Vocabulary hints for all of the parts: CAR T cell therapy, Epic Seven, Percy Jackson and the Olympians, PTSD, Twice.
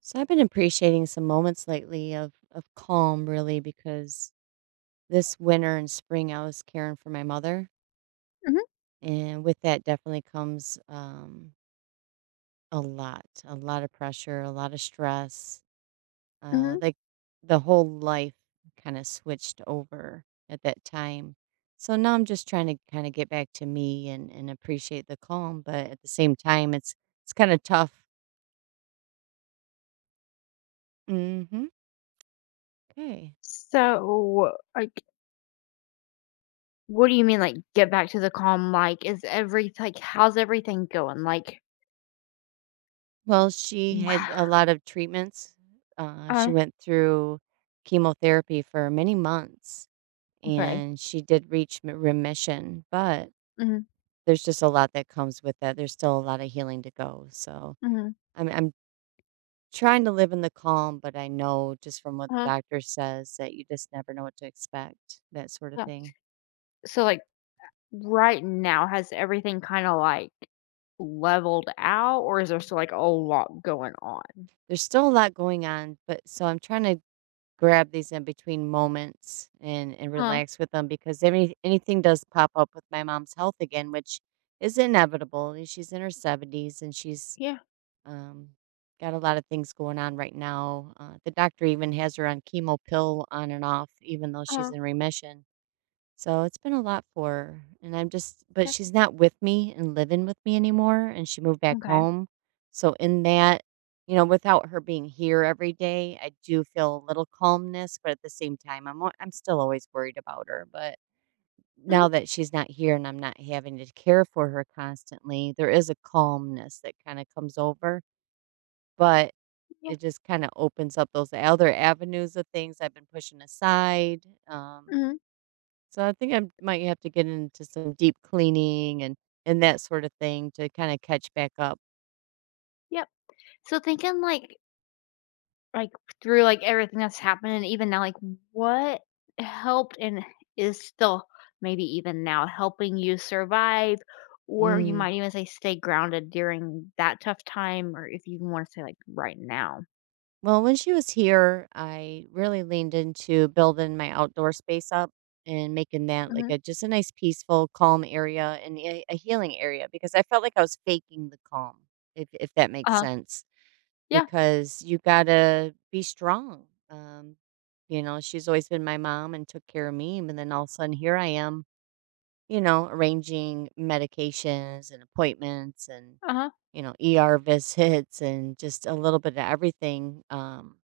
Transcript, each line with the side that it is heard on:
right: So I've been appreciating some moments lately of calm really, because this winter and spring I was caring for my mother,
left: Mhm,
right: and with that definitely comes a lot of pressure, a lot of stress.
left: mhm.
right: Like the whole life kind of switched over at that time. So now I'm just trying to kind of get back to me, and appreciate the calm, but at the same time it's kind of tough. Mhm. Okay.
left: So, like, what do you mean, like, get back to the calm? Like, is every like, how's everything going? Like,
right: Well, she had a
left: wh-
right: lot of treatments. She
left: uh,
right: went through chemotherapy for many months
left: okay.
right: and she did reach remission, but
left: Mhm,
right: there's just a lot that comes with that. There's still a lot of healing to go. So
left: mhm,
right: I'm trying to live in the calm, but I know just from what the
left: uh-huh,
right: doctor says that you just never know what to expect, that sort of
left: yeah.
right: thing.
left: So, like, right now, has everything kind of like leveled out, or is there still like a lot going on?
right: There's still a lot going on, but so I'm trying to grab these in between moments and
left: Huh?
right: relax with them, because anything does pop up with my mom's health again, which is inevitable. And she's in her 70s and she's
left: Yeah.
right: um, got a lot of things going on right now. The doctor even has her on chemo pill on and off, even though she's
left: Uh.
right: in remission. So it's been a lot for her, and I'm just, but
left: Yeah.
right: she's not with me and living with me anymore, and she moved back
left: Okay.
right: home. So in that, you know, without her being here every day, I do feel a little calmness, but at the same time, I'm still always worried about her. But
left: Mhm,
right: now that she's not here and I'm not having to care for her constantly, there is a calmness that kind of comes over, but
left: yeah.
right: it just kind of opens up those other avenues of things I've been pushing aside.
left: Mhm.
right: So I think I might have to get into some deep cleaning and that sort of thing to kind of catch back up.
left: Yep. So thinking like, through, like, everything that's happened and even now, like, what helped and is still maybe even now helping you survive, or you
right: Mm.
left: might even say stay grounded during that tough time, or if you even wanna say, like, right now.
right: Well, when she was here, I really leaned into building my outdoor space up and making that like
left: Mhm.
right: a just a nice peaceful, calm area and a healing area, because I felt like I was faking the calm, if that makes
left: Uh-huh.
right: sense.
left: Yeah.
right: Because you gotta be strong. Um, you know, she's always been my mom and took care of me, and then all of a sudden here I am, you know, arranging medications and appointments and,
left: Uh-huh.
right: you know, ER visits and just a little bit of everything.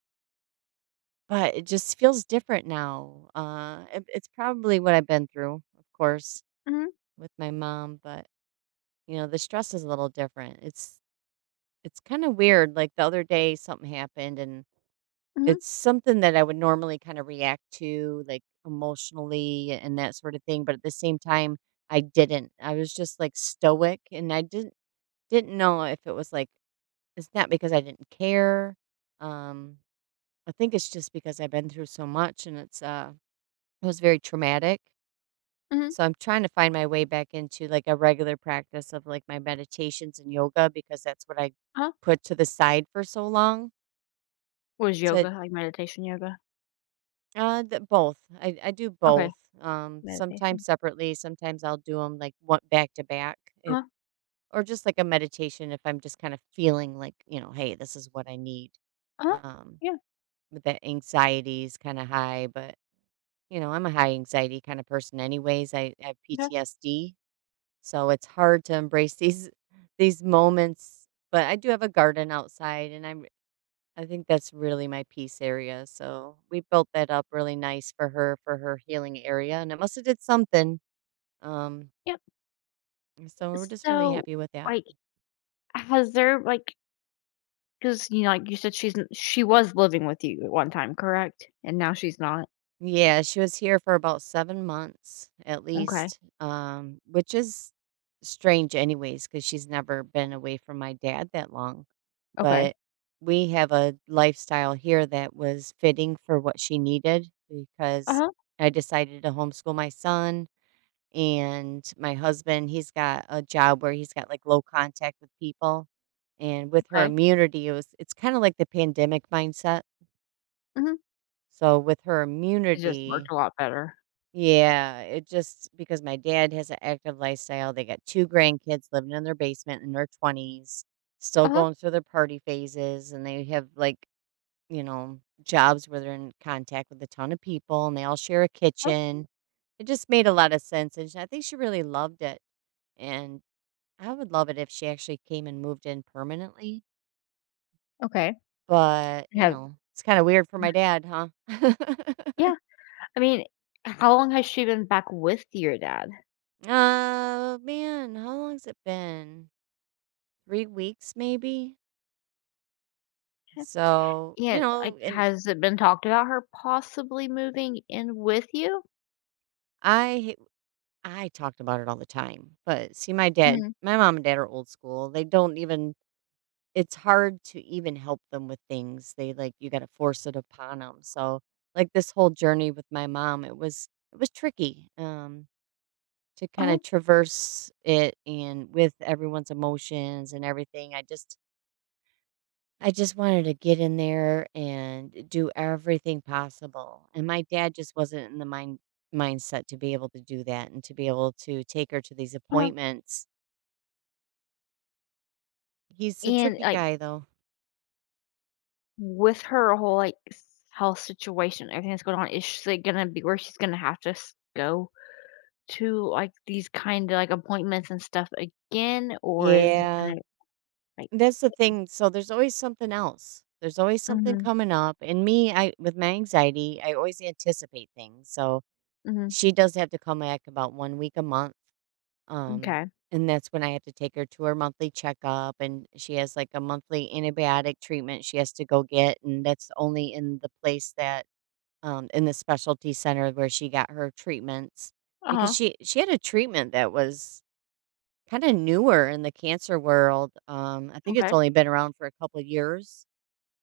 right: But it just feels different now. It's probably what I've been through, of course,
left: Mhm.
right: with my mom, but, you know, the stress is a little different. It's kind of weird. Like the other day, something happened and
left: Mhm.
right: it's something that I would normally kind of react to, like emotionally and that sort of thing. But at the same time, I didn't. I was just like stoic and I didn't. Didn't know if it was, like, it's not because I didn't care, um, I think it's just because I've been through so much and it's it was very traumatic,
left: Mhm.
right: so I'm trying to find my way back into, like, a regular practice of, like, my meditations and yoga, because that's what I
left: Uh-huh.
right: put to the side for so long.
left: Was
right: To
left: yoga, like, meditation yoga?
right: the both. I do
left: Okay.
right: both, sometimes
left: Meditation.
right: separately, sometimes I'll do them like, one back to back, if
left: Uh-huh.
right: or just like a meditation if I'm just kinda feeling like, you know, "Hey, this is what I need."
left: Uh-huh.
right: Um
left: Yeah.
right: with that, anxiety is kinda high, but, you know, I'm a high anxiety kinda person anyways, I have
left: Okay.
right: PTSD, so it's hard to embrace these moments, but I do have a garden outside, and I think that's really my peace area, so we built that up really nice for her, for her healing area, and it must've did something, um,
left: Yeah.
right: so we're just really
left: So,
right: happy with that.
left: like, has there, like 'cause, like you said, she was living with you at one time, correct? And now she's not?
right: Yeah, she was here for about 7 months at
left: Okay,
right: least, which is strange anyways, because she's never been away from my dad that long,
left: okay.
right: but we have a lifestyle here that was fitting for what she needed, because
left: Uh-huh,
right: I decided to homeschool my son, and my husband, he's got a job where he's got, like, low contact with people, and with her
left: okay.
right: immunity, it's kinda like the pandemic mindset.
left: Mhm.
right: So with her
left: It just worked
right: immunity,
left: a lot better.
right: yeah, it just, because my dad has an active lifestyle. They got 2 grandkids living in their basement in their 20s,
left: Uh
right: still
left: huh. Uh-huh,
right: going through their party phases, and they have, like, you know, jobs where they're in contact with a ton of people, and they all share a
left: uh-huh,
right: kitchen. It just made a lot of sense, and I think she really loved it, and I would love it if she actually came and moved in permanently,
left: okay.
right: but, you
left: Have
right: know, it's kinda weird for my dad, huh?
left: Yeah, I mean, how long has she been back with your dad?
right: Man, how long's it been? 3 weeks, maybe? So, you
left: Yeah, like,
right: know, and
left: has it been talked about her possibly moving in with you?
right: I I talked about it all the time. But see my dad,
left: Mhm.
right: my mom and dad are old school. They don't even, it's hard to even help them with things. They, like, you got to force it upon them. So, like this whole journey with my mom, it was tricky, to kind
left: Uh-huh,
right: of traverse it and with everyone's emotions and everything. I just wanted to get in there and do everything possible. And my dad just wasn't in the mindset to be able to do that and to be able to take her to these
left: uh-huh.
right: appointments. He's a
left: And,
right: tricky
left: like,
right: guy though.
left: with her whole, like, s health situation, everything that's going on, is she gonna be where she's gonna have to s go? To, like, these kind of, like, appointments and stuff again, or is it
right: Yeah.
left: gonna, like
right: That's the
left: is
right: thing. So there's always something else. There's always something
left: mhm,
right: coming up. And me, I with my anxiety, I always anticipate things. So
left: mhm,
right: she does have to come back about 1 week a month. Um,
left: m'kay.
right: and that's when I had to take her to her monthly checkup, and she has, like, a monthly antibiotic treatment she has to go get, and that's only in the place that, in the specialty center where she got her treatments. Because
left: Uh-huh,
right: she had a treatment that was kinda newer in the cancer world, I think it's
left: okay,
right: only been around for a couple of years,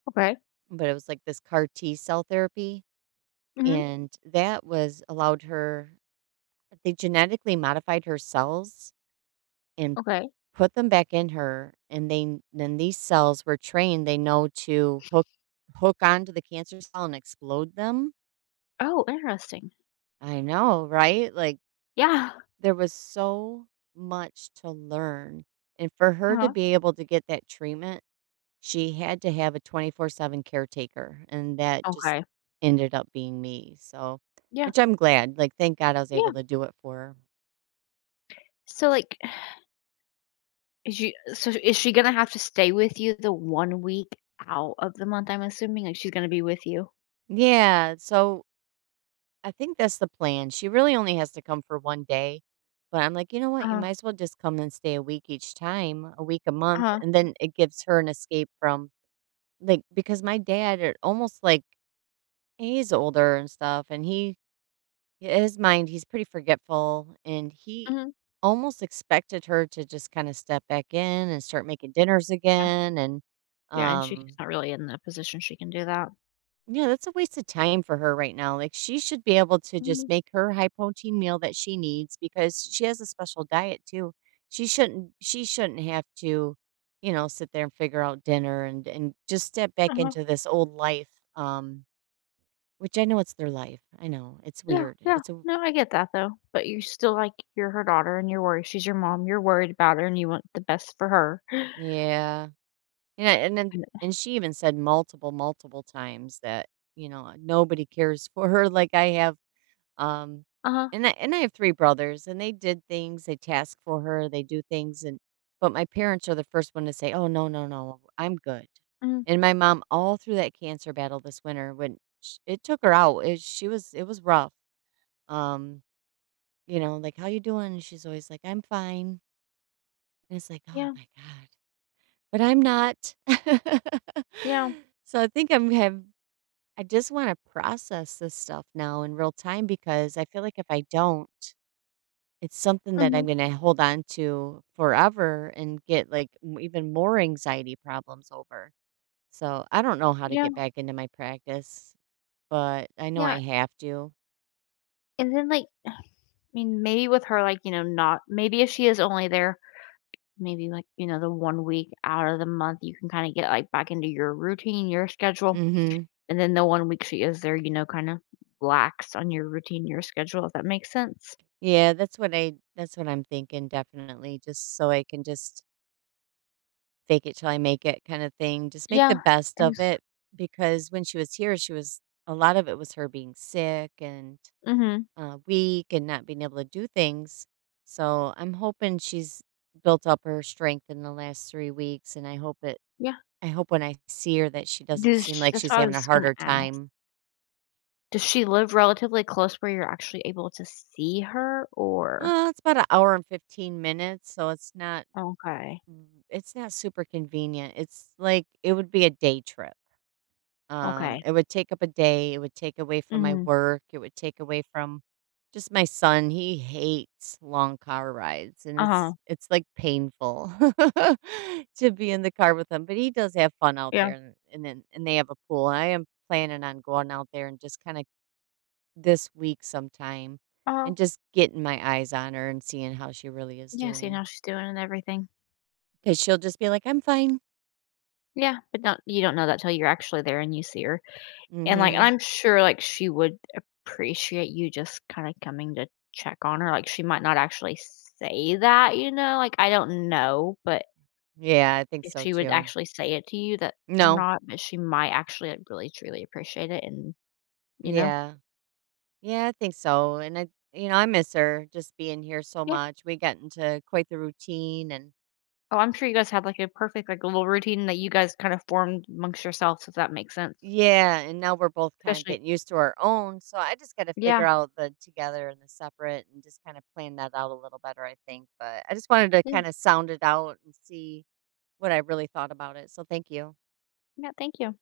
left: okay,
right: but it was, like, this CAR T cell therapy,
left: mhm,
right: and that was allowed her, they genetically modified her cells and
left: okay.
right: put them back in her, and they then these cells were trained, they know to hook onto the cancer cell and explode them.
left: Oh, interesting.
right: I know, right? Like,
left: Yeah,
right: there was so much to learn, and for her to
left: uh-huh,
right: be able to get that treatment, she had to have a 24/7 caretaker, and that just
left: okay.
right: ended up being me, so,
left: Yeah,
right: which I'm glad, like, thank God I was able
left: yeah.
right: to do it for her.
left: So, like, is she gonna have to stay with you the one week out of the month, I'm assuming? Like, she's gonna be with you?
right: Yeah, so I think that's the plan. She really only has to come for 1 day. But I'm like, you know what? You
left: Uh-huh,
right: might as well just come and stay a week each time, a week, a month.
left: uh-huh,
right: And then it gives her an escape from, like, because my dad, are almost like, he's older and stuff. And he, his mind, he's pretty forgetful. And he
left: mhm,
right: almost expected her to just kind of step back in and start making dinners
left: yeah,
right: again. And,
left: yeah, and she's
right: um,
left: not really in the position she can do that.
right: yeah, that's a waste of time for her right now. Like, she should be able to just
left: Mhm,
right: make her high protein meal that she needs, because she has a special diet too. She shouldn't have to, you know, sit there and figure out dinner and just step back
left: uh-huh.
right: into this old life. Um, which I know it's their life. I know. It's
left: Yeah,
right: weird.
left: yeah.
right: It's a,
left: No, I get that though. But you still like you're her daughter and you're worried. She's your mom. You're worried about her and you want the best for her.
right: yeah. Yeah, and then
left: And
right: and she even said multiple, multiple times that, you know, nobody cares for her like I have. Um,
left: Uh-huh.
right: and I have 3 brothers, and they did things, they task for her, they do things, and but my parents are the first one to say, "Oh, no, no, no, I'm good."
left: Mm,
right: And my mom, all through that cancer battle this winter, when sh it took her out, it she was, it was rough. Um, you know, like, "How you doing?" And she's always like, "I'm fine." And it's like, "Oh
left: yeah.
right: my god," but I'm not.
left: Yeah.
right: So, I think I just wanna process this stuff now in real time, because I feel like if I don't, it's something that
left: Hmm.
right: I'm gonna hold on to forever and get, like, m even more anxiety problems over. So, I don't know how to
left: Yeah.
right: get back into my practice, but I know
left: Yeah.
right: I have to.
left: And then like I mean maybe with her like, not maybe if she is only there maybe like, the one week out of the month you can kind of get like back into your routine, your schedule.
right: Mhm.
left: And then the one week she is there, kind of lax on your routine, your schedule, if that makes sense.
right: Yeah, that's what I'm thinking definitely, just so I can just fake it till I make it kinda thing. Just make the
left: Yeah.
right: best of it, because when she was here, she was a lot of it was her being sick and
left: Mm-hmm.
right: weak and not being able to do things. So I'm hoping she's built up her strength in the last 3 weeks, and I hope it.
left: Yeah.
right: I hope when I see her that she doesn't
left: Does
right: seem
left: sh
right: like
left: That's
right: she's
left: what I
right: having a
left: was gonna
right: harder
left: ask.
right: time.
left: Does she live relatively close where you're actually able to see her or
right: It's about an hour and 15 minutes, so it's not.
left: Okay,
right: It's not super convenient. It's like it would be a day trip.
left: okay.
right: It would take up a day, it would take away from my
left: Mhm.
right: work, it would take away from just my son, he hates long car rides and
left: Uh-huh.
right: it's like painful to be in the car with him, but he does have fun out there
left: Yeah.
right: and then and they have a pool. I am planning on going out there and just kind of this week sometime
left: Uh-huh.
right: and just getting my eyes on her and seeing how she really is
left: Yeah, see
right: doing.
left: how she's doing and everything.
right: Cause she'll just be like, I'm fine.
left: Yeah, but not you don't know that till you're actually there and you see her. And, like,
right: Mm-hmm.
left: I'm sure, like, she would appreciate you just kinda coming to check on her, like, she might not actually say that, you know? Like, I don't know, but
right: Yeah, I think
left: if
right: so
left: she would
right: too.
left: actually say it to you that or
right: No.
left: not, but she might actually, like, really truly appreciate it and you know?
right: Yeah. Yeah, I think so, and I you know, I miss her just being here so
left: Yeah.
right: much. We got into quite the routine, and
left: Oh, I'm sure you guys had, like, a perfect, like, little routine that you guys kind of formed amongst yourselves, if that makes sense,
right: yeah, and now we're both kind of
left: especially
right: getting used to our own, so I just got to figure
left: yeah.
right: out the together and the separate and just kind of plan that out a little better, I think, but I just wanted to
left: Yeah.
right: kind of sound it out and see what I really thought about it. So thank you.
left: Yeah, thank you.